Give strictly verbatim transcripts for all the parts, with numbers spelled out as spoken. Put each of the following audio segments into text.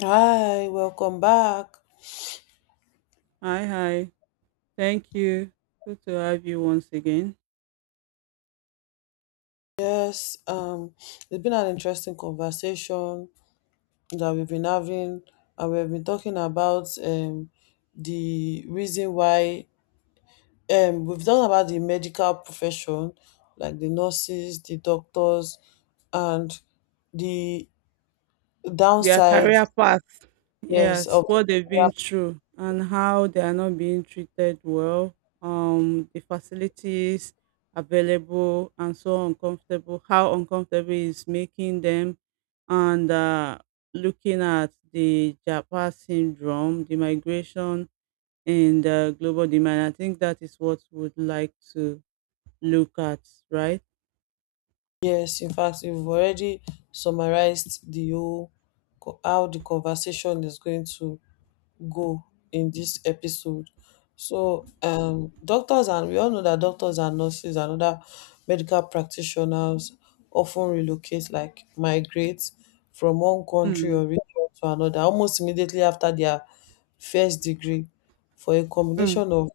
Hi, welcome back. Hi, hi. Thank you. Good to have you once again. Yes, um, it's been an interesting conversation that we've been having, and we've been talking about um the reason why um we've talked about the medical profession, like the nurses, the doctors, and the Their downside, career path, yes, yes, of what they've yeah, been through and how they are not being treated well. Um, the facilities available and so uncomfortable. How uncomfortable is making them, and uh, looking at the Japa syndrome, the migration, and the global demand. I think that is what we'd like to look at, right? yes. In fact, we've already summarized the whole co- how the conversation is going to go in this episode. So, um, doctors and we all know that doctors and nurses and other medical practitioners often relocate, like migrate from one country Mm, or region to another almost immediately after their first degree for a mm, combination of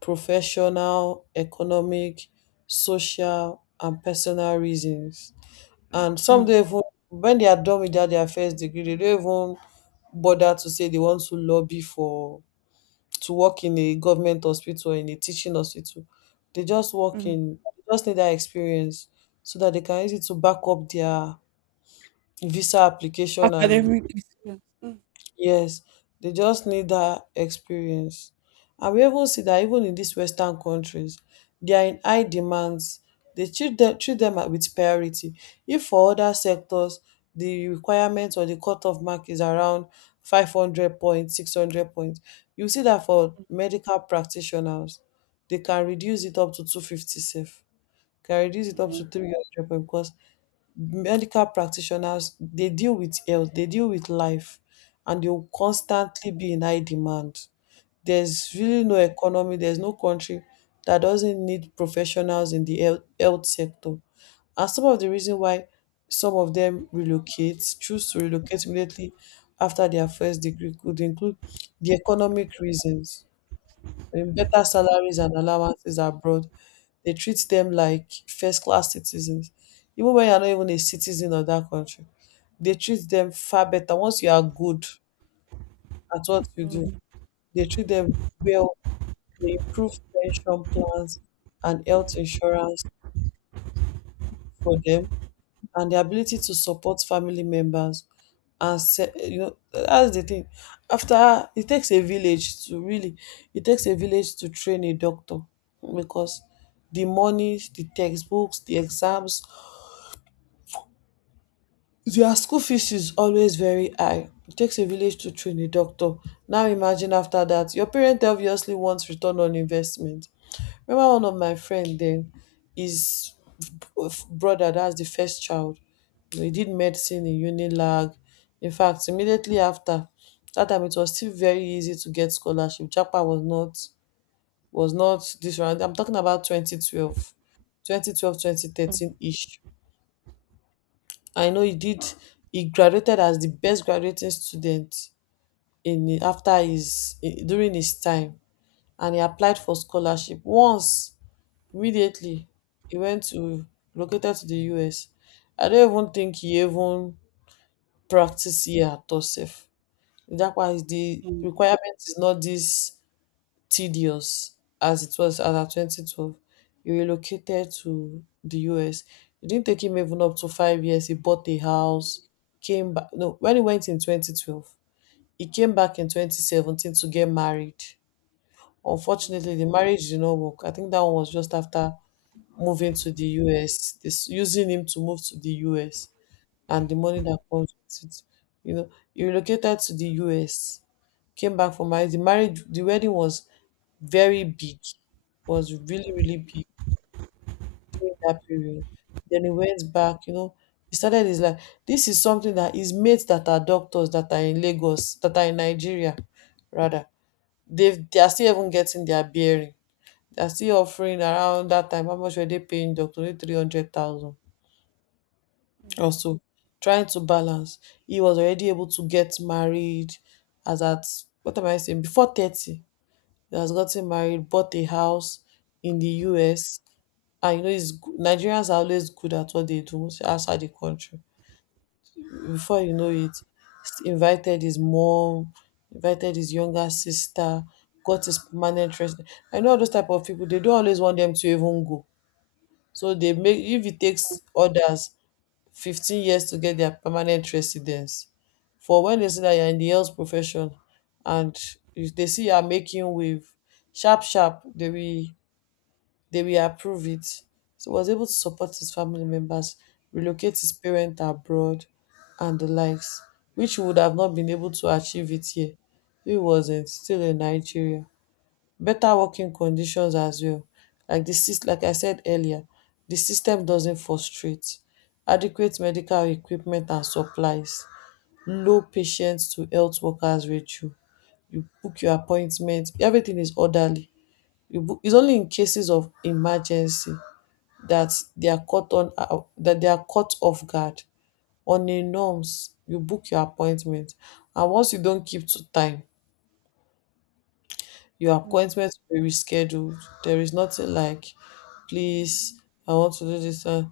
professional, economic, social, and personal reasons. And some mm. don't even, when they are done with their, their first degree, they don't even bother to say they want to lobby for to work in a government hospital or in a teaching hospital. They just work Mm. in, they just need that experience so that they can use it to back up their visa application After and every experience. Mm, yes, they just need that experience. And we even see that even in these Western countries, they are in high demands. They treat them, treat them with priority. If for other sectors, the requirement or the cutoff mark is around five hundred points, six hundred points, you see that for medical practitioners, they can reduce it up to two hundred fifty safe, can reduce it up mm, to three hundred points because medical practitioners they deal with health, they deal with life and they will constantly be in high demand. There's really no economy, there's no country that doesn't need professionals in the health health sector. And some of the reason why some of them relocate, choose to relocate immediately after their first degree could include the economic reasons, um better salaries and allowances abroad, they treat them like first class citizens. Even when you're not even a citizen of that country, they treat them far better. Once you are good at what you do, mm, they treat them well. They improve pension plans and health insurance for them, and the ability to support family members. And se- you know, that's the thing. After it takes a village to really, it takes a village to train a doctor because the money, the textbooks, the exams, their school fees is always very high. It takes a village to train a doctor. Now imagine after that, your parent obviously wants return on investment. Remember one of my friend then, his b- brother, that's the first child. He did medicine in Unilag. In fact, immediately after that time, it was still very easy to get scholarship. Japa was not was not this round. I'm talking about twenty twelve, twenty twelve twenty thirteen ish. I know he did. He graduated as the best graduating student in after his eh, during his time, and he applied for scholarship once. Immediately, he went to located to the U S. I don't even think he even practice here at all sef. That's why the mm, requirement is not this tedious as it was as at twenty twelve. He relocated to the U S. It didn't take him even up to five years. He bought a house, came back. No, when he went in twenty twelve, he came back in twenty seventeen to get married. mm, Unfortunately, the marriage did not work. I think that one was just after moving to the U S. This using him to move to the U S and the money that comes with it. You know, he relocated to the U S, came back for marriage. The marriage, the wedding was very big, was really, really big in that period. Then he went back, you know, he started his life. This is something that his mates that are doctors that are in Lagos, that are in Nigeria, rather, they've, they are still even getting their bearing. They're still offering around that time, how much were they paying doctor? Only three hundred thousand. Also trying to balance. He was already able to get married as at what am I saying? Before thirty, he has gotten married, bought a house in the U S. And you know, it's, go- Nigerians are always good at what they do outside the country. Before you know it, s- invited his mom, invited his younger sister, got his permanent resident. I know all those type of people, they don't always want them to even go. So they make, if it takes others fifteen years to get their permanent residence. For when they see that you're in the health profession and if they see you're making wave, sharp, sharp, they will they will approve it. So he was able to support his family members, relocate his parents abroad and the likes, which he would have not been able to achieve it here. If he wasn't still in Nigeria, better working conditions as well. Like the sys- like I said earlier, the system doesn't frustrate, adequate medical equipment and supplies, low patients to health workers ratio. You book your appointment, everything is orderly. You book, it's only in cases of emergency that they are caught on uh, that they are caught off guard. On a norms, you book your appointment, and once you don't keep to time, your mm. appointment will be rescheduled. There is nothing like, please, I want to do this. Uh,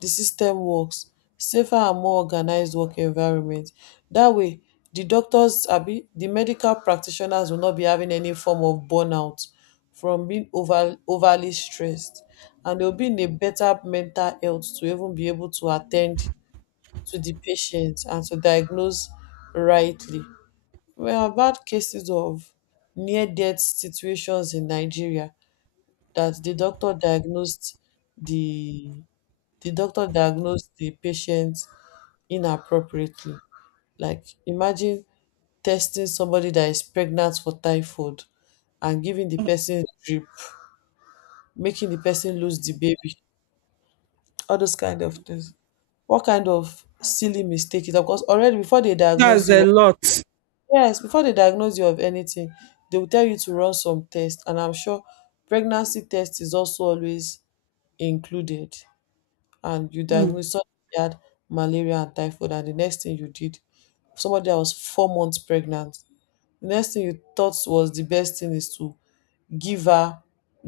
the system works. Safer and more organized work environment. That way, the doctors, abi the medical practitioners will not be having any form of burnout from being over, overly stressed. And they'll be in a better mental health to even be able to attend to the patient and to diagnose rightly. Well, bad cases of near death situations in Nigeria that the doctor diagnosed the the doctor diagnosed the patient inappropriately. Like imagine testing somebody that is pregnant for typhoid and giving the person drip, making the person lose the baby, all those kind of things. What kind of silly mistake is that? Because already before they That's diagnose a you, lot. yes, before they diagnose you of anything, they will tell you to run some tests, and I'm sure pregnancy test is also always included. And you Mm. diagnosed somebody had malaria and typhoid, and the next thing you did, somebody that was four months pregnant, the next thing you thought was the best thing is to give her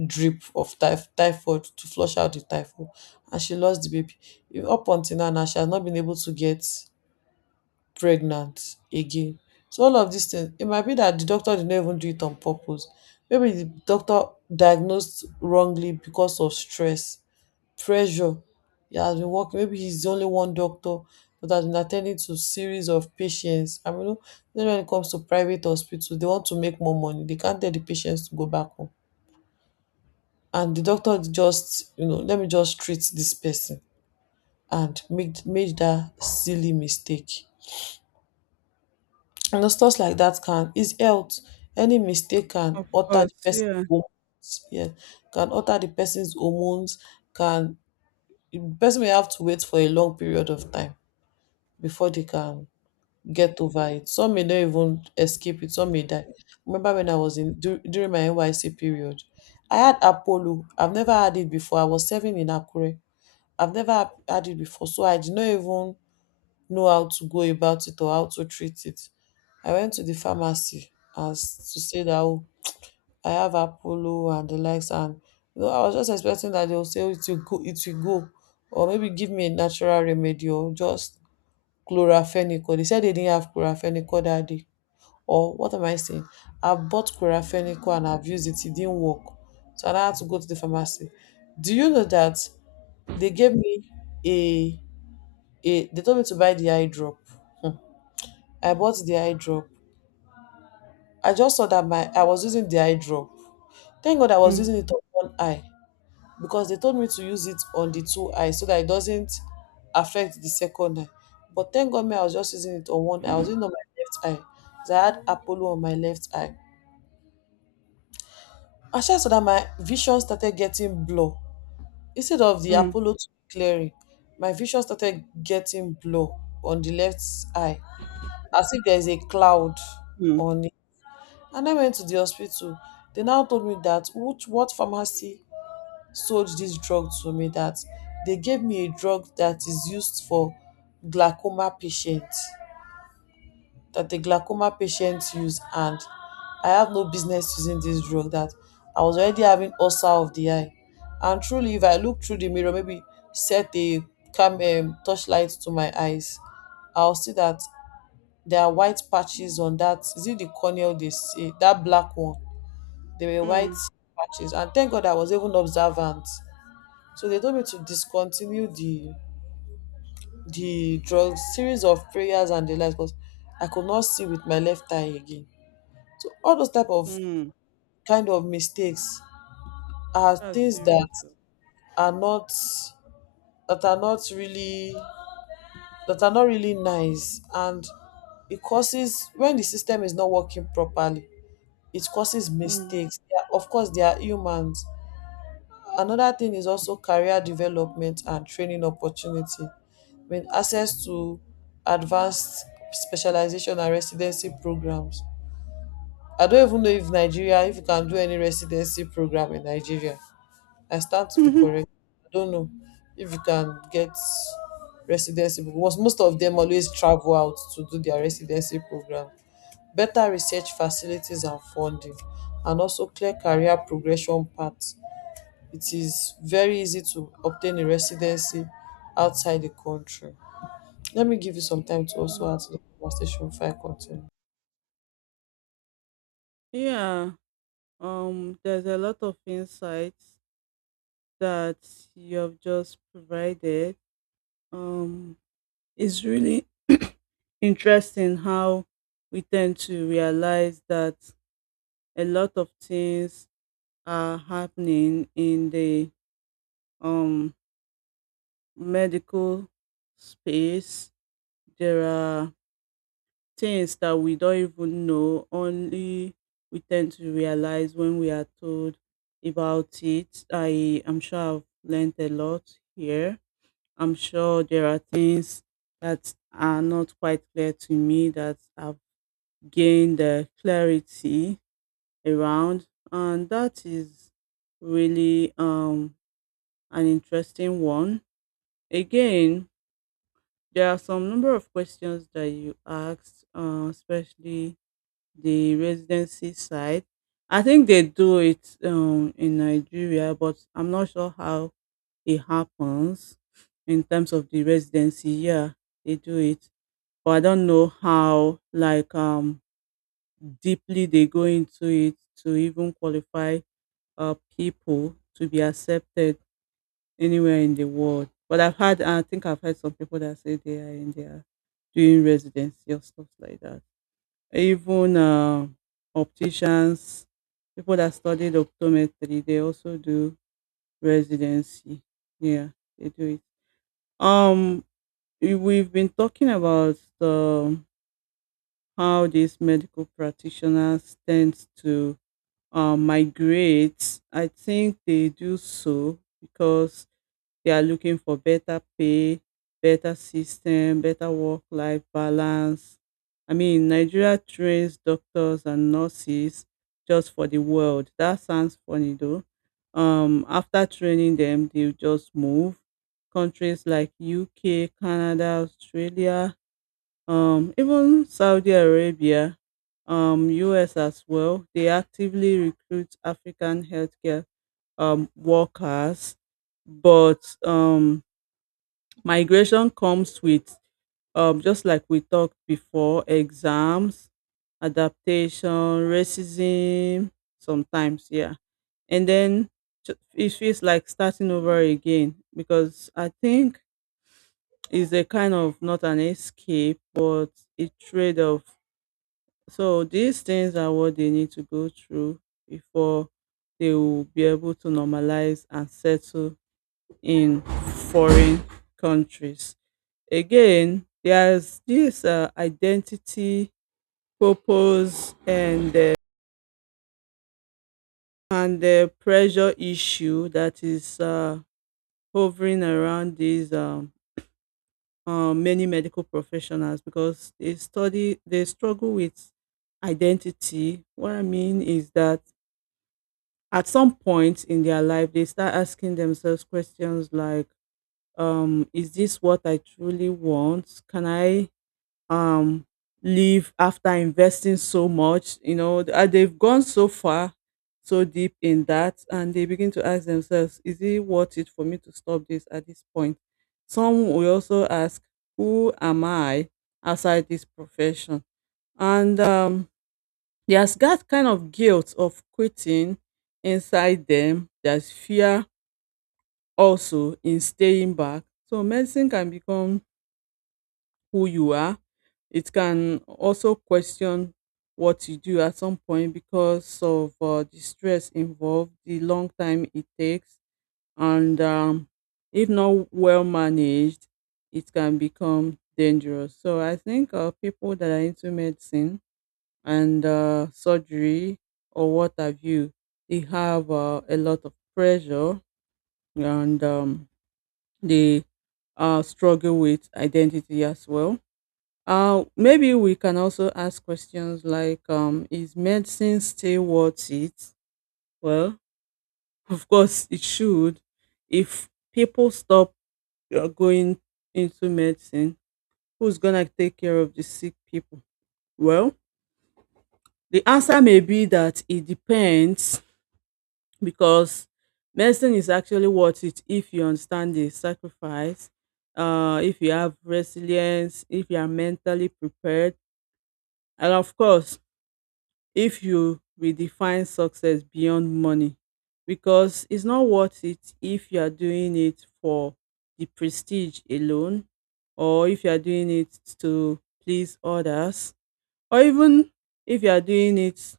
drip of typh- typhoid to flush out the typhoid, and she lost the baby. Up until now, now she has not been able to get pregnant again. So all of dis thing e might be dat di doctor did not even do it on purpose, maybe di doctor diagnosed wrongly because of stress, pressure, e has been working maybe he's only one doctor but has been at ten ding to series of patients and we know then when it comes to private hospital dey want to make more money, dey can't tell di patients to go back home and di doctor just you know let me just treat dis person and make make dat silly mistake. You know, stuff like that can is health. Any mistake can Of alter the course, person's yeah. hormones. Yeah, can alter the person's hormones. Can the person may have to wait for a long period of time before they can get over it. Some may not even escape it. Some may die. Remember when I was in dur- during my N Y C period, I had Apollo. I've never had it before. I was serving in Akure. I've never had it before, so I did not even know how to go about it or how to treat it. I went to the pharmacy as to say that oh, I have Apollo and the likes, and you know, I was just expecting that they will say "Oh, it will go, it will go, or maybe give me a natural remedy or just chloraphenicol. They said they didn't have chloraphenicol that day. Or what am I saying? I bought chloraphenicol and I've used it, it didn't work. So I now had to go to the pharmacy. Do you know that they gave me a a they told me to buy the eye drop? Hmm. I bought the eye drop. I just saw that my I was using the eye drop. Thank God I was Mm. using it on one eye because they told me to use it on the two eyes so that it doesn't affect the second eye. But thank God me, I was just using it on one eye. I was using it on my left eye, 'cause I had Apollo on my left eye. I just saw that my vision started getting blur. Instead of the Mm. Apollo to be clearing, my vision started getting blur on the left eye. As if there is a cloud Mm. on. And I went to the hospital. They now told me that which what pharmacy sold this drug to me, that they gave me a drug that is used for glaucoma patients that the glaucoma patients use and I have no business using this drug, that I was already having ulcer of the eye. And truly if I look through the mirror, maybe set a cam um torchlight to my eyes, I'll see that there are white patches on, that is it, the cornea they say, that black one, there were white Mm. patches, and thank God I was even observant. So they told me to discontinue the the drug, series of prayers and the like, because I could not see with my left eye again. So all those type of Mm. kind of mistakes are That's things that serious. Oh. are not that are not really that are not really nice, and it causes, when the system is not working properly it causes Mm. mistakes. They are- of course they are humans. Another thing is also career development and training opportunity, with access to advanced specialization and residency programs. I don't even know if Nigeria, if you can do any residency program in Nigeria. I stand to be correct. I don't know if you can get residency, because most of them always travel out to do their residency program. Better research facilities and funding, and also clear career progression paths, it is very easy to obtain a residency outside the country. Let me give you some time to also Mm. answer the conversation before I continue. Yeah. Um, there's a lot of insights that you have just provided. Um, it's really interesting how we tend to realize that a lot of things are happening in the um medical space. There are things that we don't even know, only we tend to realize when we are told about it. I am sure I've learned a lot here. I'm sure there are things that are not quite clear to me that I've gained uh, clarity around, and that is really um an interesting one. Again, there are some number of questions that you asked, uh, especially the residency side. I think they do it um, in Nigeria, but I'm not sure how it happens in terms of the residency. Yeah, they do it, but I don't know how like um deeply they go into it to even qualify uh people to be accepted anywhere in the world. But I've had, I think I've heard some people that say they are in their doing residency or stuff like that. Even uh, opticians, people that studied optometry, they also do residency. Yeah, they do it. Um, we- we've been talking about the, how these medical practitioners tend to uh, migrate. I think they do so because they are looking for better pay, better system, better work-life balance. I mean, Nigeria trains doctors and nurses just for the world. That sounds funny though. Um, after training them, they just move. Countries like U K, Canada, Australia, um, even Saudi Arabia, um, U S as well. They actively recruit African healthcare um, workers, but um, migration comes with, um, just like we talked before, exams, adaptation, racism, sometimes, yeah. And then ju- it feels like starting over again because I think it's a kind of not an escape, but a trade off. So these things are what they need to go through before they will be able to normalize and settle in foreign countries. Again, there's this uh, identity, purpose, and uh, and the pressure issue that is uh, hovering around these um, uh, many medical professionals because they study they struggle with identity. What I mean is that at some point in their life, they start asking themselves questions like, um, "Is this what I truly want? Can I um leave after investing so much, you know, th- uh, they've gone so far, so deep in that, and they begin to ask themselves, is it worth it for me to stop this at this point? Some will also ask, who am I outside this profession? And um there's that kind of guilt of quitting inside them. There's fear also in staying back. So medicine can become who you are. It can also question what you do at some point because of uh, the stress involved, the long time it takes, and um, if not well managed, it can become dangerous. So I think uh, people that are into medicine and uh, surgery or what have you, they have uh, a lot of pressure and um, they uh, struggle with identity as well. Uh, maybe we can also ask questions like, um, is medicine still worth it? Well, of course, it should. If people stop uh, going into medicine, who's gonna take care of the sick people? Well, the answer may be that it depends, because medicine is actually worth it if you understand the sacrifice, uh, if you have resilience, if you are mentally prepared, and of course, if you redefine success beyond money, because it's not worth it if you are doing it for the prestige alone, or if you are doing it to please others, or even if you are doing it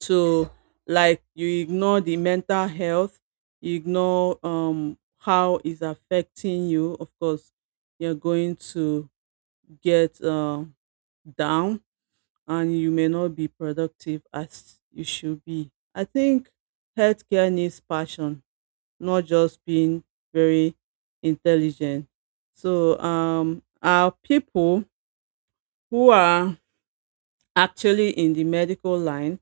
to, like, you ignore the mental health, you ignore um how it's affecting you. Of course, you're going to get um down, and you may not be productive as you should be. I think healthcare needs passion, not just being very intelligent. So, um, our people who are actually in the medical line,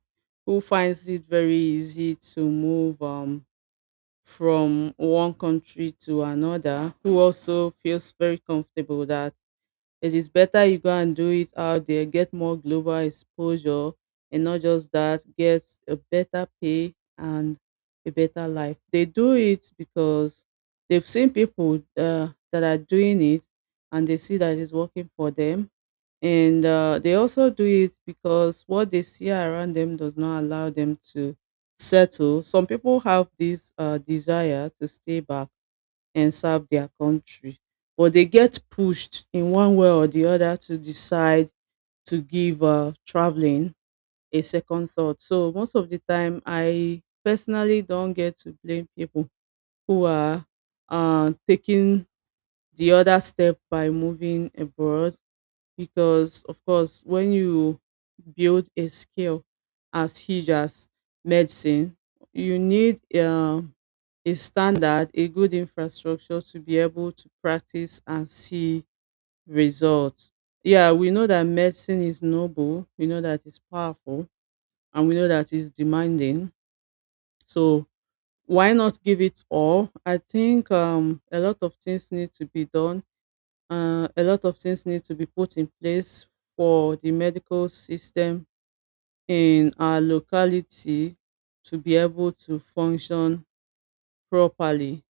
who finds it very easy to move um, from one country to another, who also feels very comfortable that it is better you go and do it out there, get more global exposure, and not just that, get a better pay and a better life. They do it because they've seen people uh, that are doing it and they see that it's working for them. And uh, they also do it because what they see around them does not allow them to settle. Some people have this uh, desire to stay back and serve their country. But they get pushed in one way or the other to decide to give uh, traveling a second thought. So most of the time, I personally don't get to blame people who are uh, taking the other step by moving abroad, because of course when you build a skill as huge as medicine, you need um, a standard, a good infrastructure to be able to practice and see results. Yeah, we know that medicine is noble, we know that it's powerful, and we know that it's demanding. So why not give it all? I think um, a lot of things need to be done, uh, a lot of things need to be put in place for the medical system in our locality to be able to function properly.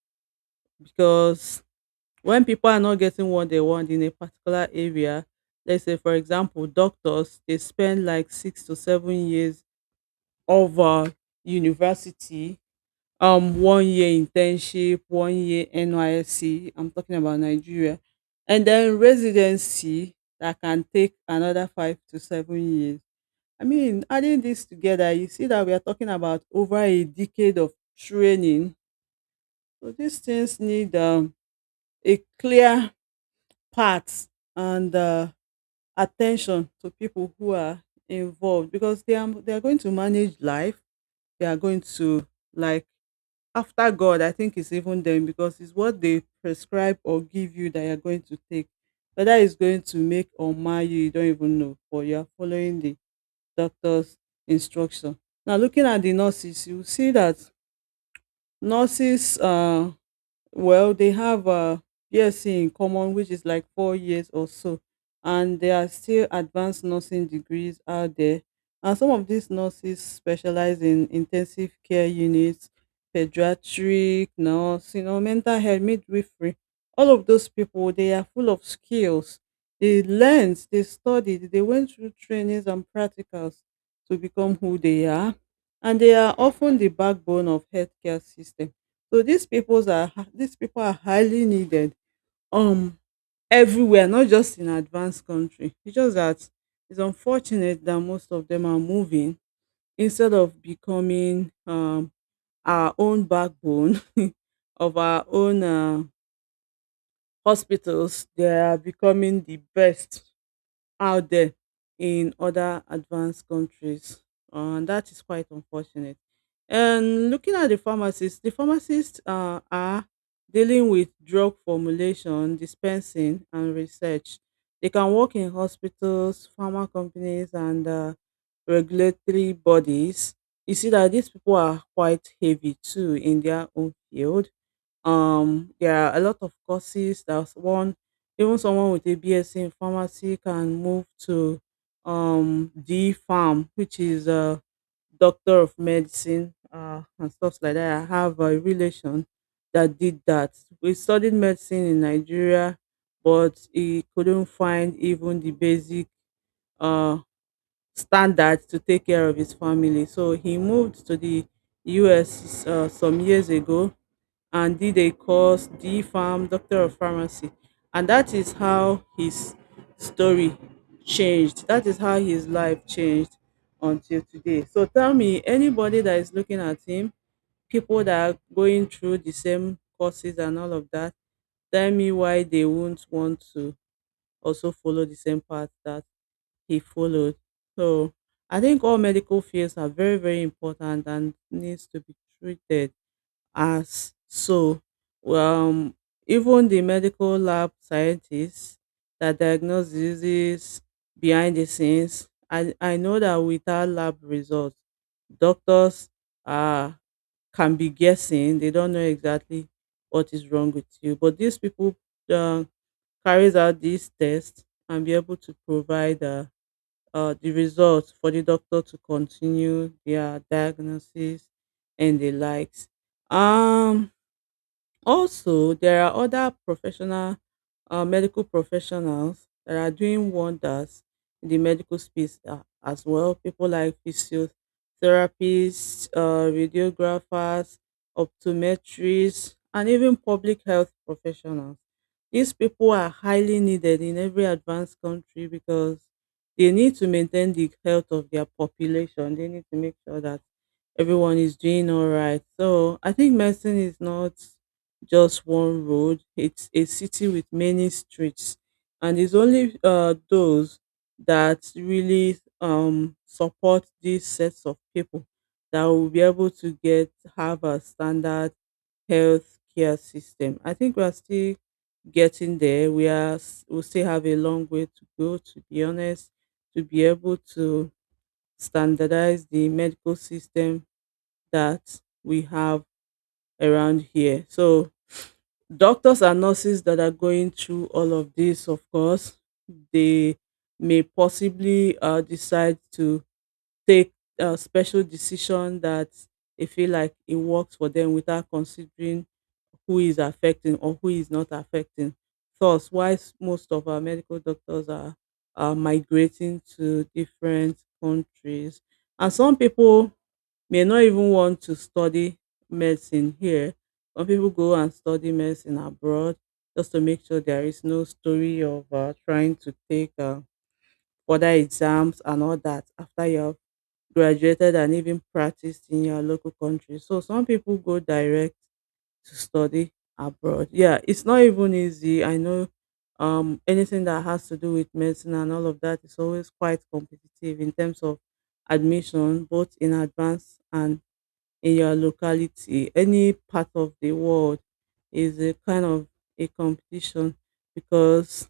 Because when people are not getting what they want in a particular area, let's say for example, doctors, they spend like six to seven years of uh, university, um one year internship, one year N Y S C. I'm talking about Nigeria. And then residency that can take another five to seven years. I mean, adding this together, you see that we are talking about over a decade of training. So these things need um, a clear path and uh, attention to people who are involved, because they are they are going to manage life. They are going to, like, after God, I think it's even them, because it's what they prescribe or give you that you're going to take. Whether it's going to make or mar you, you don't even know, but you are following the doctor's instruction. Now, looking at the nurses, you will see that nurses uh, well, they have a B S c in common, which is like four years or so, and there are still advanced nursing degrees out there. And some of these nurses specialize in intensive care units, pediatric nurse, you know, mental health, midwifery. All of those people, they are full of skills. They learned, they studied, they went through trainings and practicals to become who they are, and they are often the backbone of healthcare system. So these peoples are hi- these people are highly needed um everywhere, not just in advanced country. It's just that it's unfortunate that most of them are moving instead of becoming um our own backbone of our own uh, hospitals. They are becoming the best out there in other advanced countries, uh, and that is quite unfortunate. And looking at the pharmacists, the pharmacists uh, are dealing with drug formulation, dispensing, and research. They can work in hospitals, pharma companies, and uh, regulatory bodies. You see that these people are quite heavy too in their own field. Um, there are a lot of courses that one, even someone with a B S c in pharmacy can move to, um D Farm, which is a doctor of medicine, uh, and stuff like that. I have a relation that did that. We studied medicine in Nigeria, but he couldn't find even the basic uh standard to take care of his family. So he moved to the U S uh, some years ago and did a course, D Farm, Doctor of Pharmacy. And that is how his story changed. That is how his life changed until today. So tell me, anybody that is looking at him, people that are going through the same courses and all of that, tell me why they won't want to also follow the same path that he followed. So I think all medical fields are very, very important and needs to be treated as so, um even the medical lab scientists that diagnose diseases behind the scenes. I i know that without lab results, doctors uh can be guessing. They don't know exactly what is wrong with you, but these people uh, carries out these tests and be able to provide uh, uh, the results for the doctor to continue their diagnosis and the likes. um Also, there are other professional uh, medical professionals that are doing wonders in the medical space uh, as well. People like physiotherapists, uh, radiographers, optometrists, and even public health professionals. These people are highly needed in every advanced country because they need to maintain the health of their population. They need to make sure that everyone is doing all right. So I think medicine is not just one road. It's a city with many streets, and it's only uh, those that really um, support these sets of people that will be able to get have a standard health care system. I think we are still getting there. We are s- we still have a long way to go. To be honest, to be able to standardize the medical system that we have around here. So doctors and nurses that are going through all of this, of course, they may possibly uh, decide to take a special decision that they feel like it works for them without considering who is affecting or who is not affecting. Thus, why s- most of our medical doctors are, are migrating to different countries. And some people may not even want to study medicine here. Some people go and study medicine abroad just to make sure there is no story of uh, trying to take uh, further exams and all that after you have graduated and even practiced in your local country. So some people go direct to study abroad. Yeah, it's not even easy. I know um anything that has to do with medicine and all of that is always quite competitive in terms of admission, both in advance and in your locality. Any part of the world is a kind of a competition because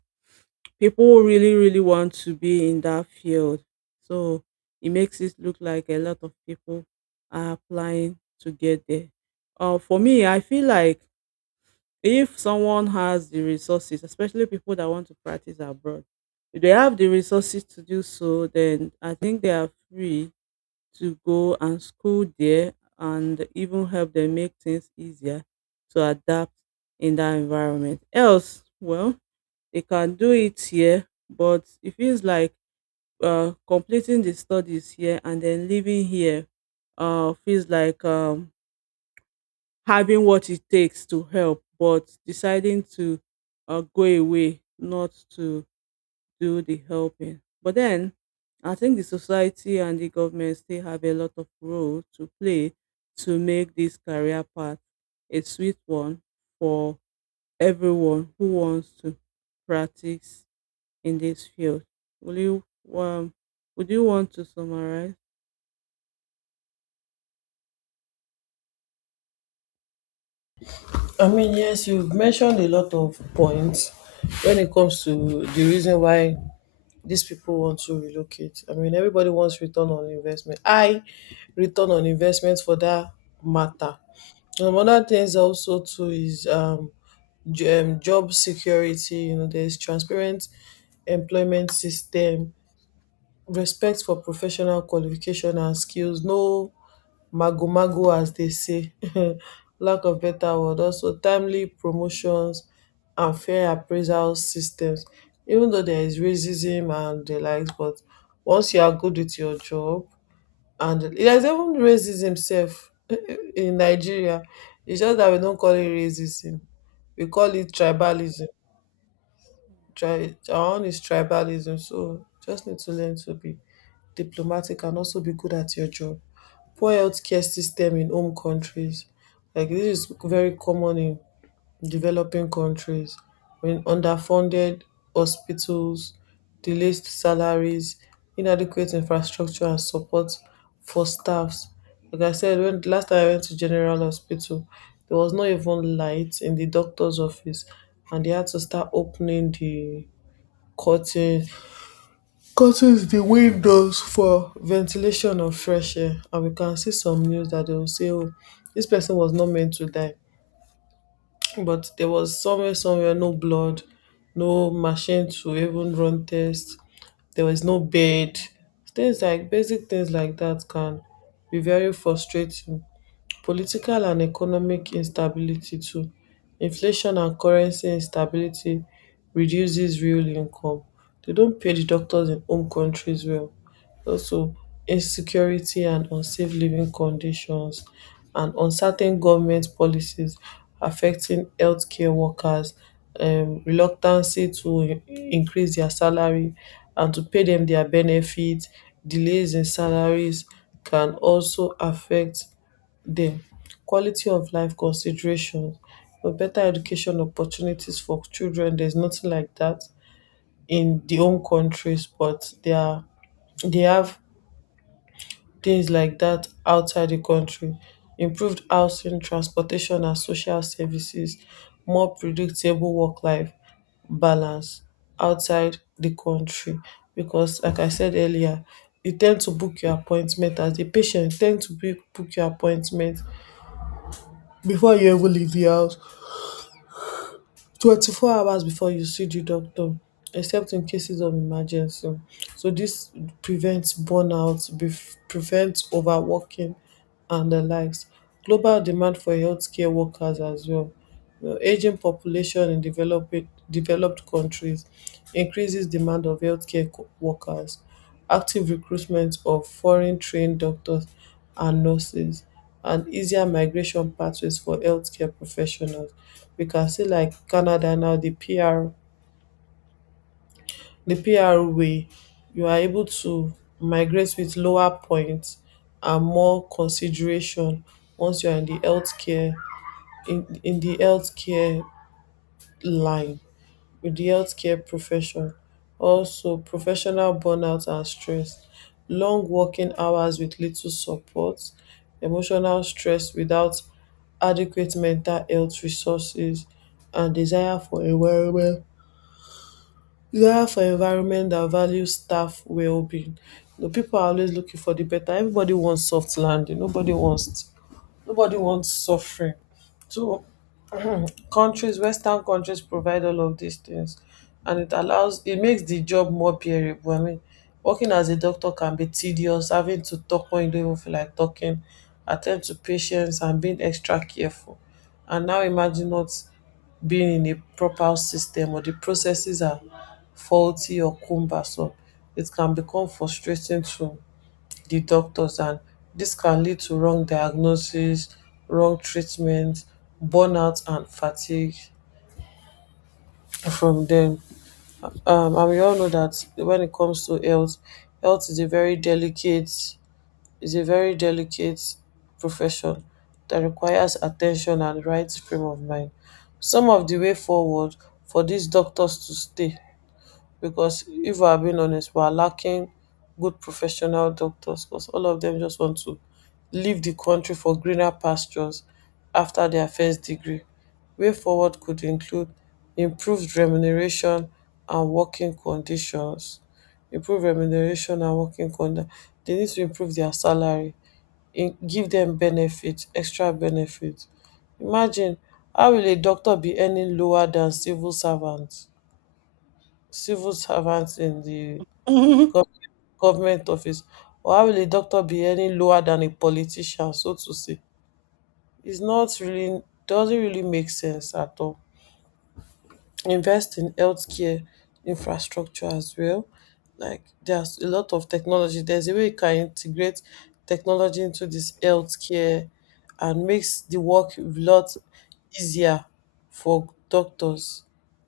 people really, really want to be in that field, so it makes it look like a lot of people are applying to get there. Uh, for me, I feel like if someone has the resources, especially people that want to practice abroad, if they have the resources to do so, then I think they are free to go and school there and even help them make things easier to adapt in that environment. Else well, they can do it here, but it feels like uh, completing the studies here and then living here uh, feels like um, having what it takes to help, but deciding to uh, go away, not to do the helping. But then I think the society and the government still have a lot of role to play to make this career path a sweet one for everyone who wants to practice in this field. Will you um, would you want to summarize? I mean, yes, you've mentioned a lot of points when it comes to the reason why these people want to relocate. I mean, everybody wants return on investment. I Return on investment for that matter. Um, other things also too is, um, j- um job security. You know, there's transparent employment system, respect for professional qualification and skills, no mago mago as they say, lack of better word, also timely promotions and fair appraisal systems. Even though there is racism and the likes, but once you are good with your job, and there's even racism self in Nigeria. It's just that we don't call it racism. We call it tribalism. Tri- our own is tribalism, so just need to learn to be diplomatic and also be good at your job. Poor healthcare system in home countries, like this is very common in developing countries. When underfunded hospitals, delayed salaries, inadequate infrastructure and support for staffs. Like I said, when the last time I went to General Hospital, there was not even light in the doctor's office, and they had to start opening the curtain curtains, the windows, for ventilation of fresh air. And we can see some news that they will say, oh, this person was not meant to die, but there was somewhere, somewhere no blood, no machine to even run test, there was no bed. Things, like basic things like that, can be very frustrating. Political and economic instability too, inflation and currency instability reduces real income. They don't pay the doctors in home countries well. Also, insecurity and unsafe living conditions, and uncertain government policies affecting healthcare workers, um, reluctancy to i- increase their salary and to pay them their benefits, delays in salaries can also affect dem. Quality of life considerations, for better education opportunities for children, there's nothing like that in the own countries, but they are, they have things like that outside the country. Improved housing, transportation and social services, more predictable work life balance outside the country. Because like I said earlier, you tend to book your appointment as a patient, you ten d to book book your appointment before you even leave the house, twenty-four hours before you see the doctor, except in cases of emergency. So this prevents burnout, bef- prevents overworking and the likes. Global demand for healthcare workers as well. Well, aging population in developing developed countries increases demand of healthcare co- workers, active recruitment of foreign trained doctors and nurses, and easier migration pathways for healthcare professionals. We can see like Canada now, the P R the P R way, you are able to migrate with lower points and more consideration once you are in the healthcare, in in the healthcare line, with the healthcare profession. Also, professional burnout and stress, long working hours with little support, emotional stress without adequate mental health resources, and desire for environment desire for environment that values staff well-being. You know, people are always looking for the better. Everybody wants soft landing. Nobody wants nobody wants suffering. So countries, western countries, provide all of these things, and it allows it makes the job more bearable. I mean, working as a doctor can be tedious, having to talk when you don't even feel like talking, attend to patients and being extra careful. And now imagine not being in a proper system, or the processes are faulty or cumbersome. It can become frustrating too, the doctors, and this can lead to wrong diagnosis, wrong treatment, burnout and fatigue from them. Um, and we all know that when it comes to health, health is a very delicate is a very delicate profession that requires attention and right frame of mind. Some of the way forward for these doctors to stay, because if we're being honest, we're lacking good professional doctors because all of them just want to leave the country for greener pastures after their first degree. Way forward could include improved remuneration and working conditions. Improve remuneration and working conditions. They need to improve their salary, in, give them benefits, extra benefits. Imagine how will a doctor be earning lower than civil servants? Civil servant in the Mm. gov- government office, or how will a doctor be any lower than a politician, so to say. It's not really Doesn't really make sense at all. Invest in healthcare infrastructure as well. Like there's a lot of technology. There's a way you can integrate technology into this healthcare and makes the work a lot easier for doctors,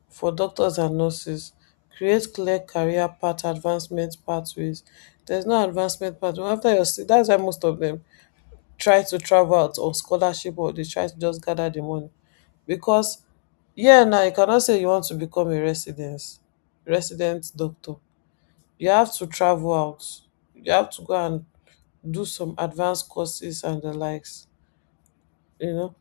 for doctors and nurses. Create clear career path advancement pathways. There's no advancement pathway. After your stu- that's why most of them try to travel out on scholarship, or they try to just gather the money. Because yeah, now you cannot say you want to become a residence resident doctor. You have to travel out. You have to go and do some advanced courses and the likes, you know,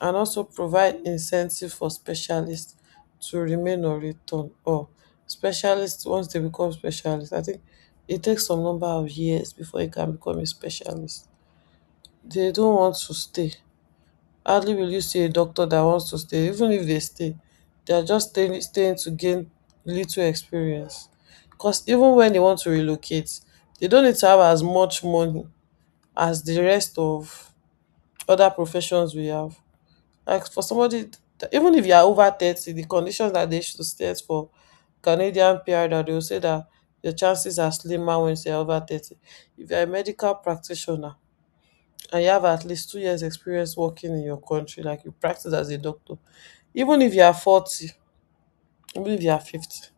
and also provide incentive for specialists to remain or return, or specialists once they become specialists. I think it takes some number of years before you can become a specialist. They don't want to stay. Hardly will you see a doctor that wants to stay. Even if they stay, they are just staying, staying to gain little experience, because even when they want to relocate, they don't need to have as much money as the rest of other professions we have. Like for somebody that- even if you are over thirty, the conditions that they should stay for, canadian PR, that they will say that your chances are slimmer when you're over thirty. If you're a medical practitioner and you have at least two years experience working in your country, like you practice as a doctor, even if you are forty, even if you are fifty,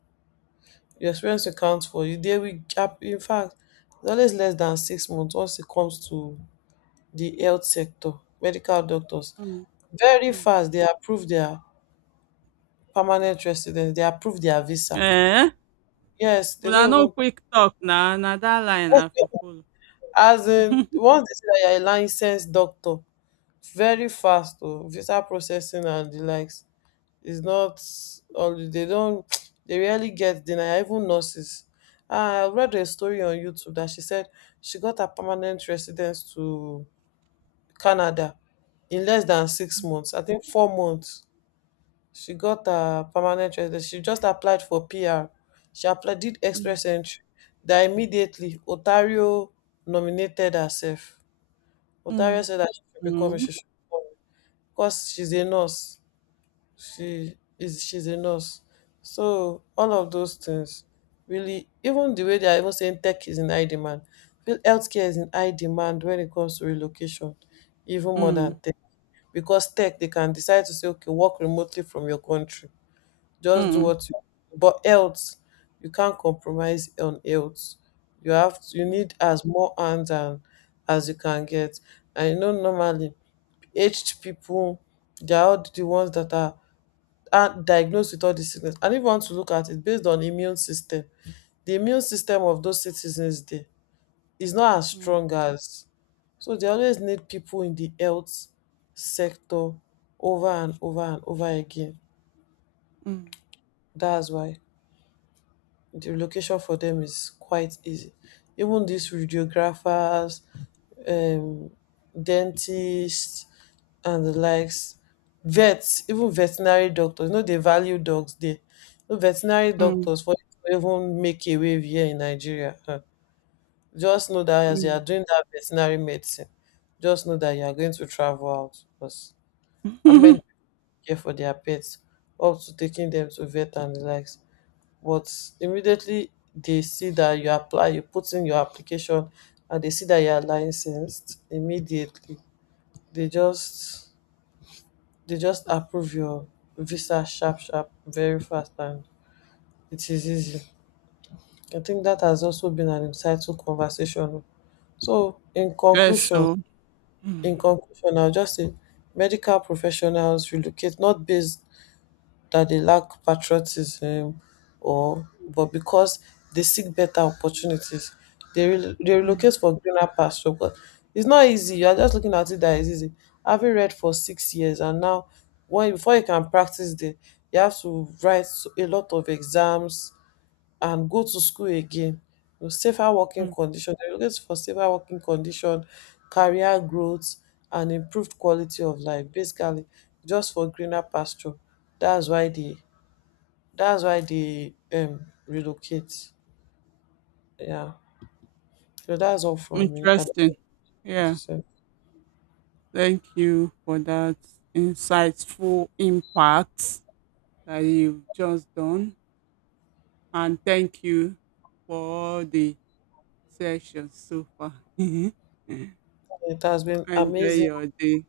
your experience will count for you. There will gap. In fact, it's always less than six months once it comes to the health sector, medical doctors. Mm, Very mm. fast, they approve their permanent residence, they approve their visa. Eh? Yes, they Una don't no even, quick talk na na that line I for follow. as in once they say that you're a licensed doctor, very fast oh, visa processing and the likes. It's not, all they don't, they rarely get denied, even nurses. Ah, I read a story on YouTube that she said she got her permanent residence to Canada in less than six months. I think four months. She got her permanent residence. She just applied for P R. She applied, did Mm, express entry. That immediately Otario nominated herself. Otario mm. said that she should become a, Mm, she because she's a nurse. She is she's a nurse. So all of those things really, even the way they are even saying tech is in high demand, feel healthcare is in high demand when it comes to relocation, even more than tech. Because tech they can decide to say, okay, work remotely from your country. mm, Just do mm, what you, but health, you can't compromise on health. You have to, you need as more hands and as you can get. I know normally aged people, they are all the ones that are uh, diagnosed with all the sickness. And if you want to look at it based on immune system, the immune system of those citizens there is not as mm, strong as. So they always need people in the health sector over and over and over again. mm, mm, That's why the relocation for them is quite easy. Even these radiographers, um, dentists and the likes, vets, even veterinary doctors. You know, they value dogs there. No veterinary mm, doctors for you to even make a wave here in Nigeria. Huh, just know that as you are mm. doing that veterinary medicine, just know that you are going to travel out because I meant, care for their pets, up to taking them to vet and the likes. But immediately they see that you apply, you put in your application, and they see that you are licensed, immediately they just, they just approve your visa sharp sharp, very fast, and it is easy. I think that has also been an insightful conversation. So in Yes, conclusion, so mm, in conclusion I'll just say medical professionals relocate not based that they lack patriotism, or, but because they seek better opportunities. They, rel they relocate mm. for greener pasture, but it's not easy. You are just looking at it that it's easy, having read for six years and now, when before you can practice there, you have to write a lot of exams and go to school again. You know, safer working Mm. condition. They're looking for safer working condition, career growth, and improved quality of life. Basically, just for greener pasture. That's why they, that's why they um relocate. Yeah. So that's all from me. I don't know Interesting. what to Yeah, say. thank you for that insightful impact that you've just done. And thank you for all the sessions so far. Enjoy It has been amazing. your day.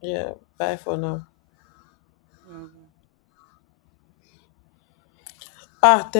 Yeah. Bye for now. Yeah, bye. Ah, thank